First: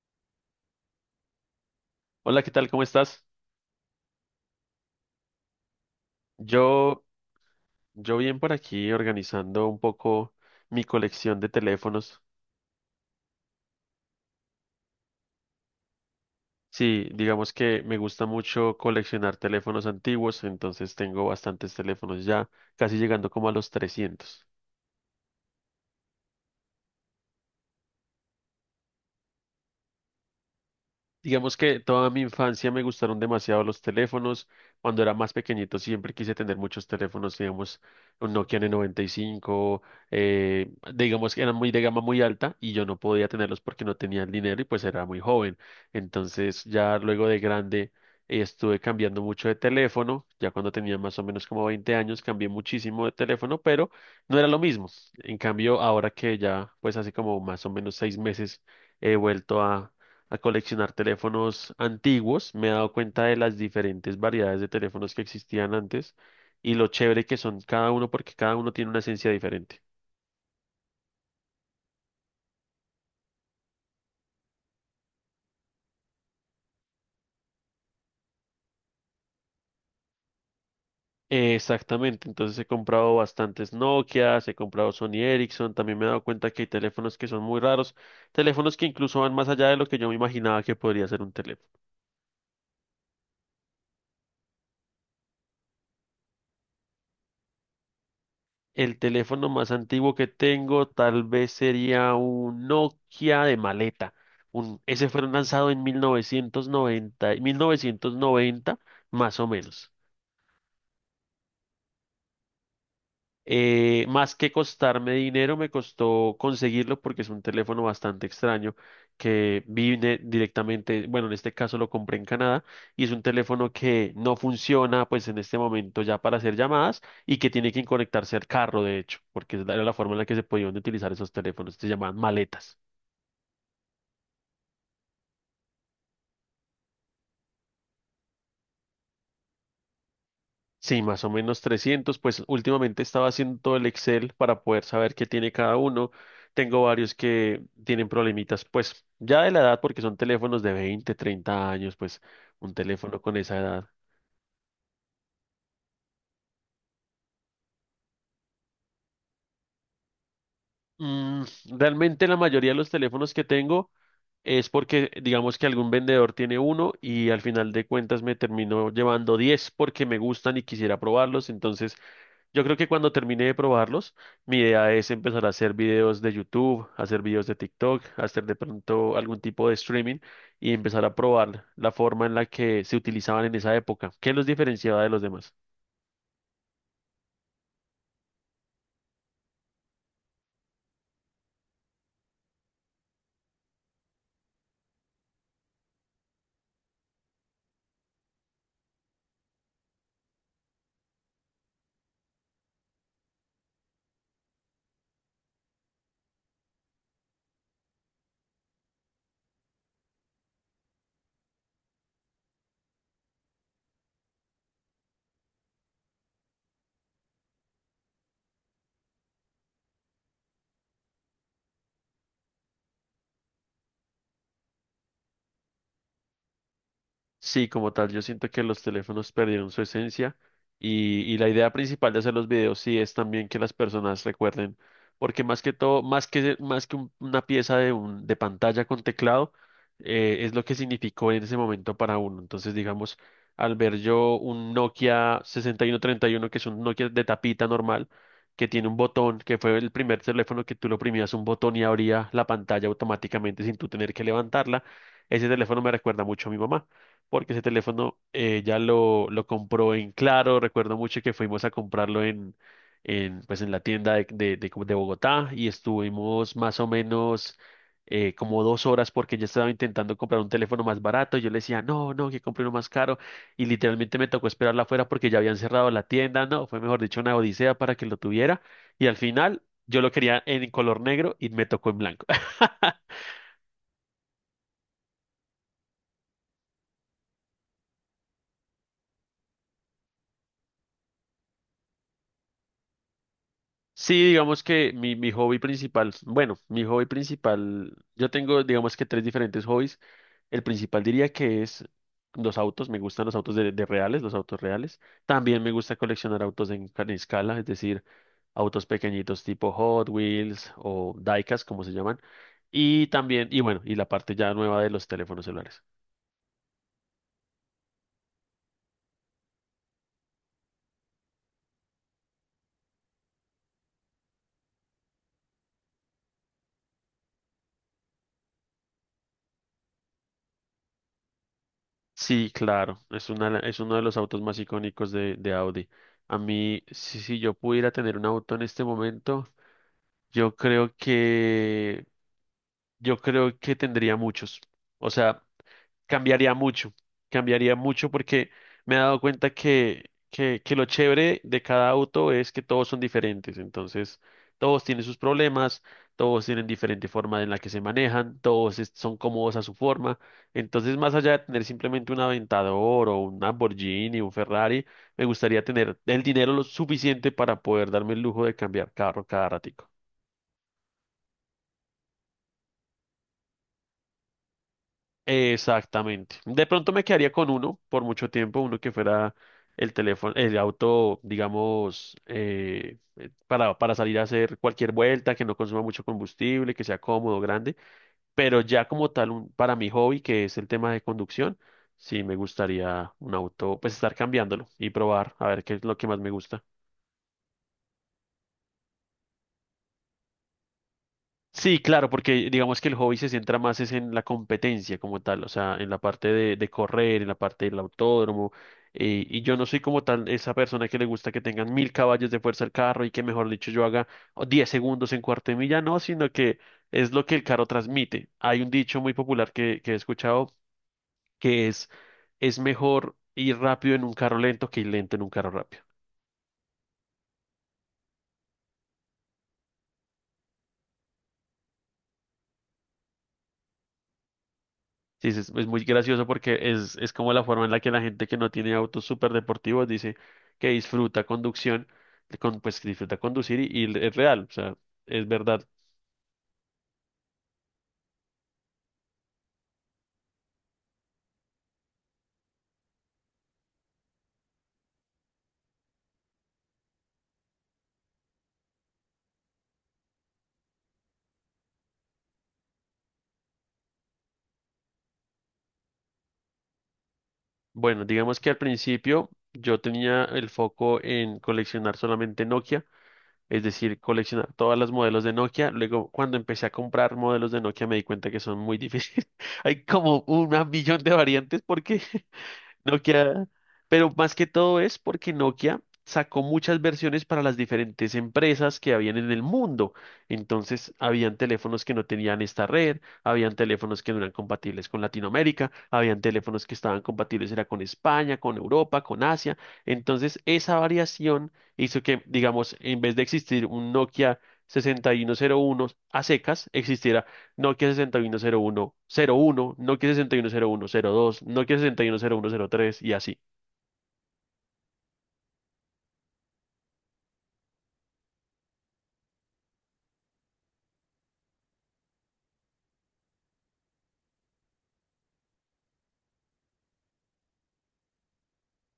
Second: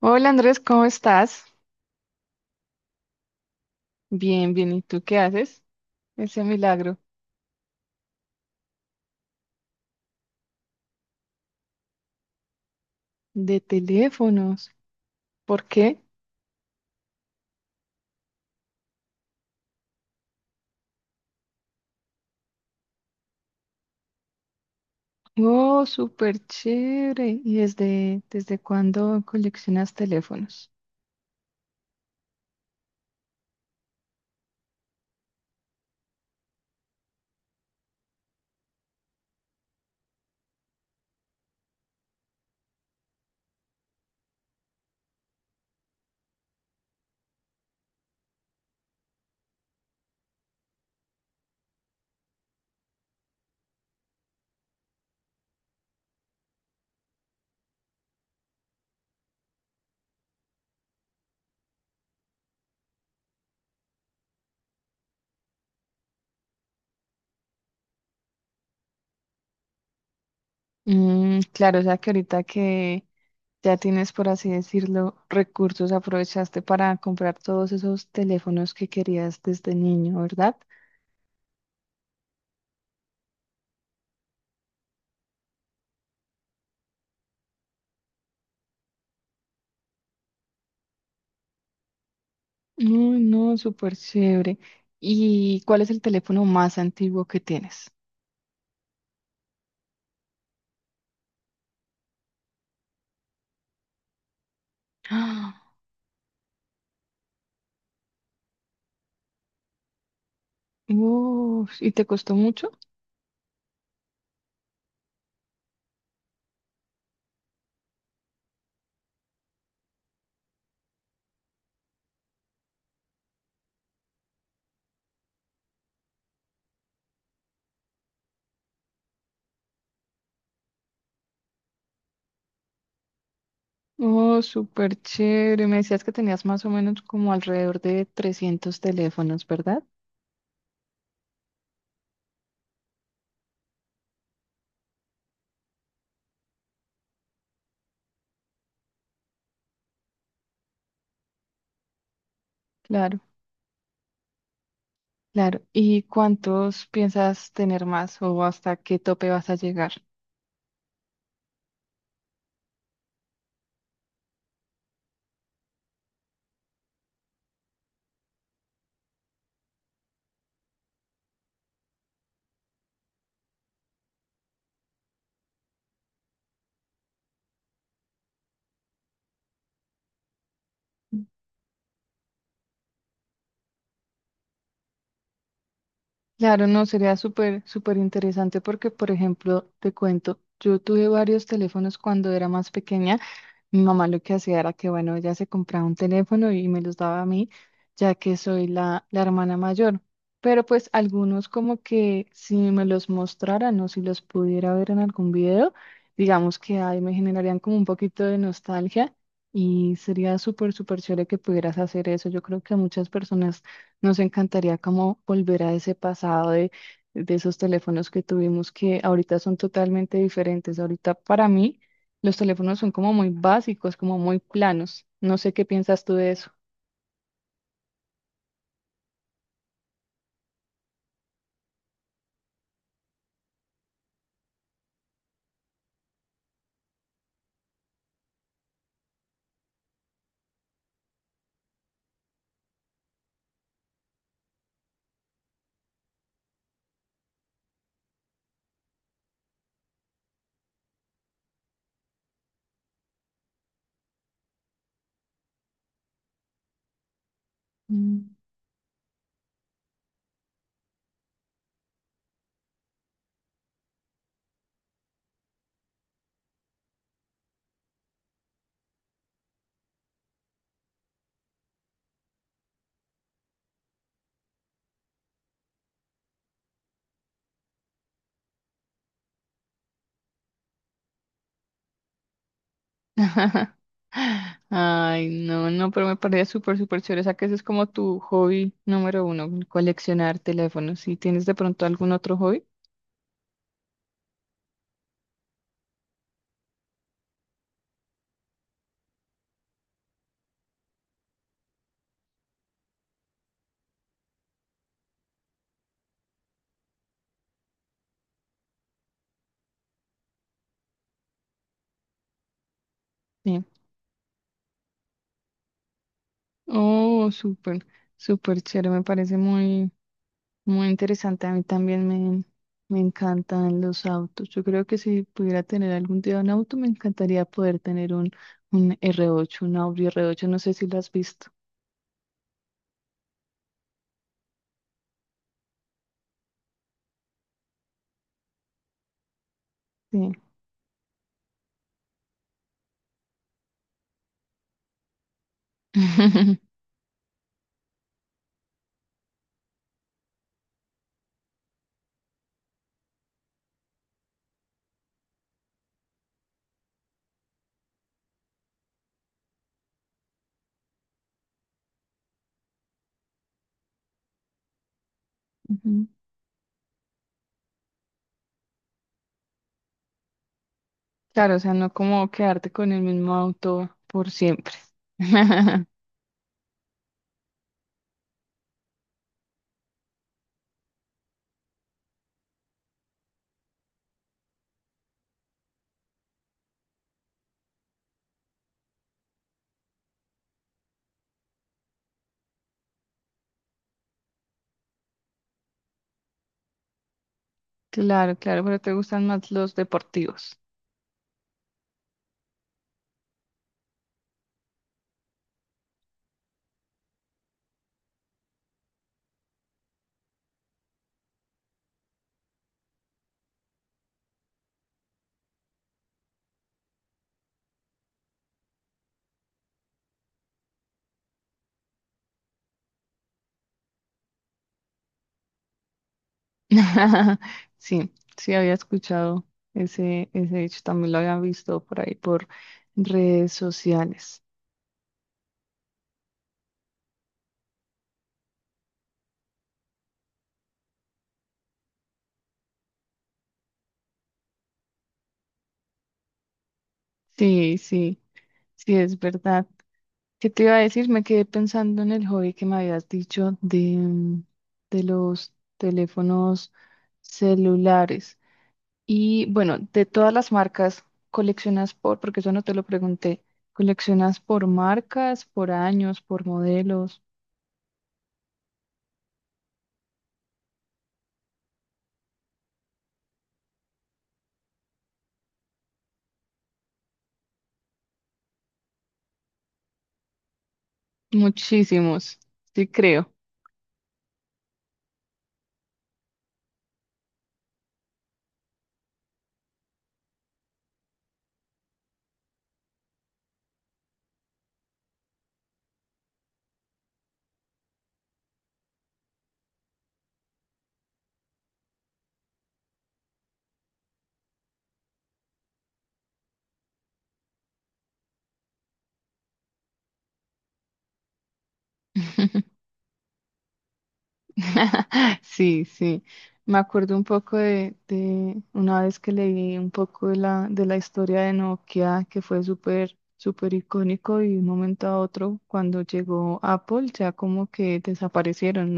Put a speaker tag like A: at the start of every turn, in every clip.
A: Hola Andrés, ¿cómo estás?
B: Hola, ¿qué tal? ¿Cómo estás?
A: Bien, bien. ¿Y tú qué haces? Ese milagro
B: Yo, yo bien por aquí organizando un poco mi colección de teléfonos.
A: de teléfonos. ¿Por qué?
B: Sí, digamos que me gusta mucho coleccionar teléfonos antiguos, entonces tengo bastantes teléfonos ya, casi llegando como a los 300.
A: Oh, súper chévere. ¿Y desde cuándo coleccionas teléfonos?
B: Digamos que toda mi infancia me gustaron demasiado los teléfonos. Cuando era más pequeñito siempre quise tener muchos teléfonos, digamos, un Nokia N95, digamos que eran muy de gama muy alta y yo no podía tenerlos porque no tenía el dinero y pues era muy joven. Entonces ya luego de grande estuve cambiando mucho de teléfono. Ya cuando tenía más o menos como 20 años cambié muchísimo de teléfono, pero no era lo mismo. En cambio, ahora que ya pues hace como más o menos 6 meses he vuelto a coleccionar teléfonos antiguos, me he dado cuenta de las diferentes variedades de teléfonos que existían antes y lo chévere que son cada uno porque cada uno tiene una esencia diferente.
A: Mm, claro, o sea que ahorita que ya tienes, por así decirlo, recursos, aprovechaste para comprar todos esos teléfonos que querías desde niño, ¿verdad?
B: Exactamente, entonces he comprado bastantes Nokias, he comprado Sony Ericsson, también me he dado cuenta que hay teléfonos que son muy raros, teléfonos que incluso van más allá de lo que yo me imaginaba que podría ser un teléfono.
A: Uy, no, súper chévere. ¿Y cuál es el teléfono más antiguo que tienes?
B: El teléfono más antiguo que tengo tal vez sería un Nokia de maleta. Ese fue lanzado en 1990, 1990, más o menos.
A: Uf, ¿y te costó mucho?
B: Más que costarme dinero, me costó conseguirlo porque es un teléfono bastante extraño que vine directamente, bueno, en este caso lo compré en Canadá y es un teléfono que no funciona pues en este momento ya para hacer llamadas y que tiene que conectarse al carro, de hecho, porque es era la forma en la que se podían utilizar esos teléfonos, se llamaban maletas.
A: Oh, súper chévere. Me decías que tenías más o menos como alrededor de 300 teléfonos, ¿verdad?
B: Sí, más o menos 300, pues últimamente estaba haciendo todo el Excel para poder saber qué tiene cada uno. Tengo varios que tienen problemitas, pues ya de la edad, porque son teléfonos de 20, 30 años, pues un teléfono
A: Claro,
B: con esa edad.
A: claro. ¿Y cuántos piensas tener más o hasta qué tope vas a llegar?
B: Mm, realmente la mayoría de los teléfonos que tengo es porque digamos que algún vendedor tiene uno y al final de cuentas me termino llevando 10 porque me gustan y quisiera probarlos, entonces yo creo que cuando termine de probarlos, mi idea es empezar a hacer videos de YouTube, hacer videos de TikTok, hacer de pronto algún tipo de streaming y empezar a probar la forma en la que se utilizaban en esa época, qué los diferenciaba de los demás.
A: Claro, no, sería súper, súper interesante porque, por ejemplo, te cuento, yo tuve varios teléfonos cuando era más pequeña. Mi mamá lo que hacía era que, bueno, ella se compraba un teléfono y me los daba a mí, ya que soy la hermana mayor. Pero pues algunos como que si me los mostraran o si los pudiera ver en algún video, digamos que ahí me generarían como un poquito de nostalgia y sería súper, súper chévere que pudieras hacer eso. Yo creo que a muchas personas nos encantaría como volver a ese pasado de esos teléfonos que tuvimos que ahorita son totalmente diferentes. Ahorita para mí. Los teléfonos son como muy básicos, como muy planos. No sé qué piensas tú de eso.
B: Sí, como tal, yo siento que los teléfonos perdieron su esencia y la idea principal de hacer los videos sí es también que las personas recuerden, porque más que todo, más que una pieza de pantalla con teclado, es lo que significó en ese momento para uno. Entonces, digamos, al ver yo un Nokia 6131, que es un Nokia de tapita normal, que tiene un botón, que fue el primer teléfono que tú lo oprimías un botón y abría la pantalla automáticamente sin tú tener que levantarla, ese teléfono me recuerda mucho a mi mamá porque ese teléfono
A: Mm.
B: ya lo compró en Claro. Recuerdo mucho que fuimos a comprarlo pues en la tienda de como de Bogotá y estuvimos más o menos como 2 horas porque ya estaba intentando comprar un teléfono más barato. Yo le decía, no, no, que compre uno más caro. Y literalmente me tocó esperarla afuera porque ya habían cerrado la tienda. No, fue mejor dicho una odisea para que lo tuviera. Y al final yo lo quería en color negro y me tocó en blanco.
A: Ay, no, no, pero me parece súper, súper chévere. O sea, que ese es como tu hobby número uno, coleccionar teléfonos. ¿Y tienes de pronto algún otro hobby?
B: Sí, digamos que mi hobby principal, bueno, mi hobby principal, yo tengo digamos que tres diferentes hobbies. El principal diría que es los autos, me gustan los autos de reales, los autos reales. También me gusta coleccionar autos en escala, es decir, autos pequeñitos tipo Hot Wheels o Diecast, como se llaman. Y también, y
A: Sí.
B: bueno, y la parte ya nueva de los teléfonos celulares.
A: Oh, súper, súper chévere. Me parece muy, muy interesante. A mí también me encantan los autos. Yo creo que si pudiera tener algún día un auto, me encantaría poder tener un r ocho, un Audi R8. No sé si lo has visto.
B: Sí, claro, es una, es uno de los autos más icónicos de Audi. A mí, si yo pudiera tener un auto en este momento,
A: Sí.
B: yo creo que, yo creo que tendría muchos. O sea, cambiaría mucho, cambiaría mucho porque me he dado cuenta que lo chévere de cada auto es que todos son diferentes. Entonces, todos tienen sus problemas, todos tienen diferente forma en la que se manejan, todos son cómodos a su forma. Entonces, más allá de tener simplemente un Aventador o un Lamborghini, un Ferrari, me gustaría tener
A: Ujú.
B: el dinero lo suficiente para poder darme el lujo de cambiar carro cada rato.
A: Claro, o sea, no como quedarte con el mismo auto por siempre.
B: Exactamente. De pronto me quedaría con uno por mucho tiempo, uno que fuera el teléfono, el auto, digamos, para salir a hacer cualquier vuelta, que no consuma mucho combustible, que sea cómodo, grande. Pero ya como tal, para mi hobby, que es el tema de conducción, sí me gustaría un auto, pues estar cambiándolo y probar a ver qué es lo que más me gusta.
A: Claro, claro, pero te gustan más los deportivos.
B: Sí, claro, porque digamos que el hobby se centra más es en la competencia como tal, o sea, en la parte de correr, en la parte del autódromo, y yo no soy como tal esa persona que le gusta que tengan 1000 caballos de fuerza el carro y que mejor dicho yo haga oh, 10 segundos en cuarto de milla, no, sino que es lo que el carro transmite. Hay un dicho muy popular que he escuchado que es mejor ir rápido en un carro lento que ir lento en un carro rápido.
A: Sí, sí había escuchado ese hecho, también lo había visto por ahí por redes sociales.
B: Sí, es muy gracioso porque es como la forma en la que la gente que no tiene autos súper deportivos dice que disfruta conducción, con, pues que disfruta conducir y es real, o sea, es verdad.
A: Sí, sí, sí, es verdad. ¿Qué te iba a decir? Me quedé pensando en el hobby que me habías dicho de los teléfonos celulares. Y bueno, de todas las marcas, porque eso no te lo pregunté, ¿coleccionas por marcas, por años, por modelos?
B: Bueno, digamos que al principio yo tenía el foco en coleccionar solamente Nokia, es decir, coleccionar todas las modelos de Nokia. Luego, cuando empecé a comprar modelos de Nokia, me di cuenta que son muy difíciles. Hay como un millón de variantes porque
A: Muchísimos, sí creo.
B: Nokia, pero más que todo es porque Nokia sacó muchas versiones para las diferentes empresas que habían en el mundo. Entonces, habían teléfonos que no tenían esta red, habían teléfonos que no eran compatibles con Latinoamérica, habían teléfonos que estaban compatibles era con España, con Europa, con Asia. Entonces, esa variación hizo que, digamos, en vez de existir un Nokia 6101 a secas, existiera Nokia 610101, Nokia 610102, Nokia seis uno cero uno cero tres y así.
A: Sí, sí. Me acuerdo un poco de una vez que leí un poco de la historia de Nokia, que fue súper, súper icónico y de un momento a otro, cuando llegó Apple, ya como que desaparecieron,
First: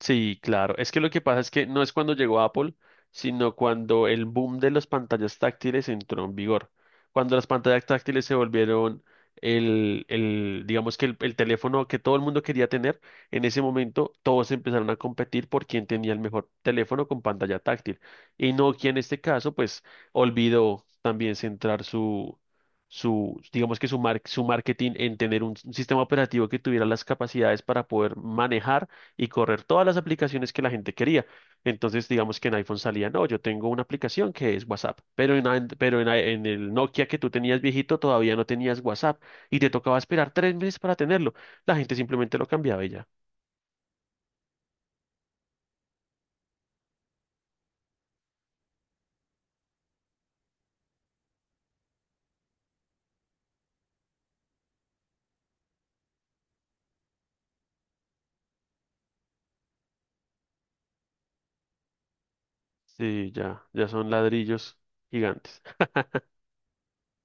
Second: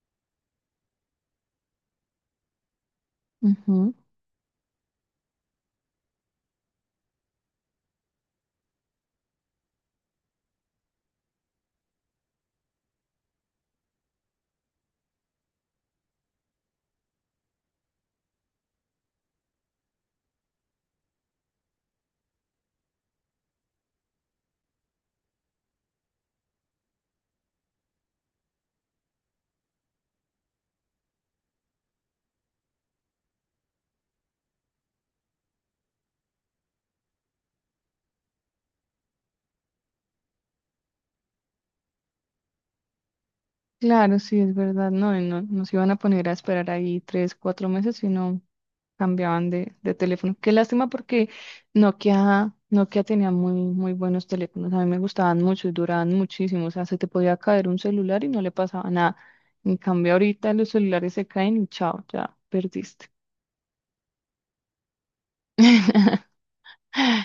B: Sí, claro. Es que lo que pasa es que no es cuando llegó Apple, sino
A: ¿no?
B: cuando el boom de las pantallas táctiles entró en vigor. Cuando las pantallas táctiles se volvieron el digamos que el teléfono que todo el mundo quería tener, en ese momento todos empezaron a competir por quién tenía el mejor teléfono con pantalla táctil. Y Nokia en este caso, pues, olvidó también centrar su, su, digamos que su marketing en tener un sistema operativo que tuviera las capacidades para poder manejar y correr todas las aplicaciones que la gente quería. Entonces, digamos que en iPhone salía, no, yo tengo una aplicación que es WhatsApp, pero en, and- pero en el Nokia que tú tenías viejito todavía no tenías WhatsApp y te tocaba esperar 3 meses para tenerlo. La gente simplemente lo cambiaba y ya.
A: Claro, sí, es verdad, no, y no nos iban a poner a esperar ahí 3, 4 meses, sino cambiaban de teléfono. Qué lástima porque Nokia tenía muy, muy buenos teléfonos, a mí me gustaban mucho y duraban muchísimo, o sea, se te podía caer un celular y no le pasaba nada. En cambio, ahorita los celulares se caen y chao, ya perdiste.
B: Sí, ya, ya son ladrillos gigantes.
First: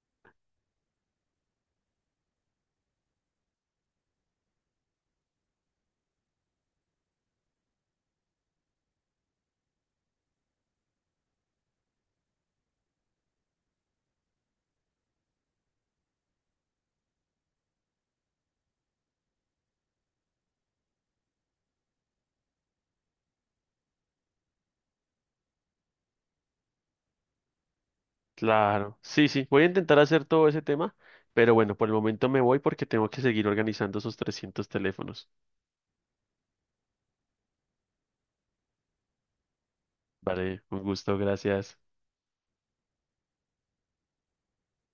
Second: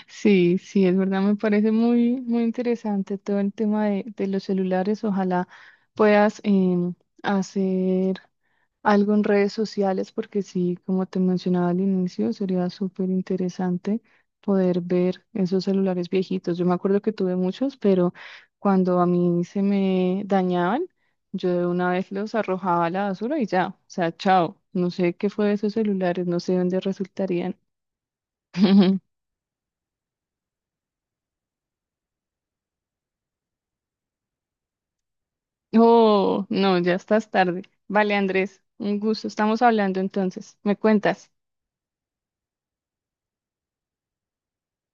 A: Sí, sí, es verdad, me parece muy, muy interesante todo el tema de los celulares. Ojalá puedas hacer algo en redes sociales, porque sí, como te mencionaba al inicio, sería súper interesante poder ver esos celulares viejitos. Yo me acuerdo que tuve muchos, pero cuando a mí se me dañaban, yo de una vez los arrojaba a la basura y ya, o sea, chao. No sé qué fue de esos celulares, no sé dónde resultarían.
B: Claro, sí, sí, voy a intentar hacer todo ese tema, pero bueno, por el momento me voy porque tengo que seguir organizando esos 300 teléfonos.
A: Oh, no, ya estás tarde. Vale, Andrés, un gusto. Estamos hablando entonces.
B: Vale,
A: ¿Me
B: un gusto,
A: cuentas?
B: gracias.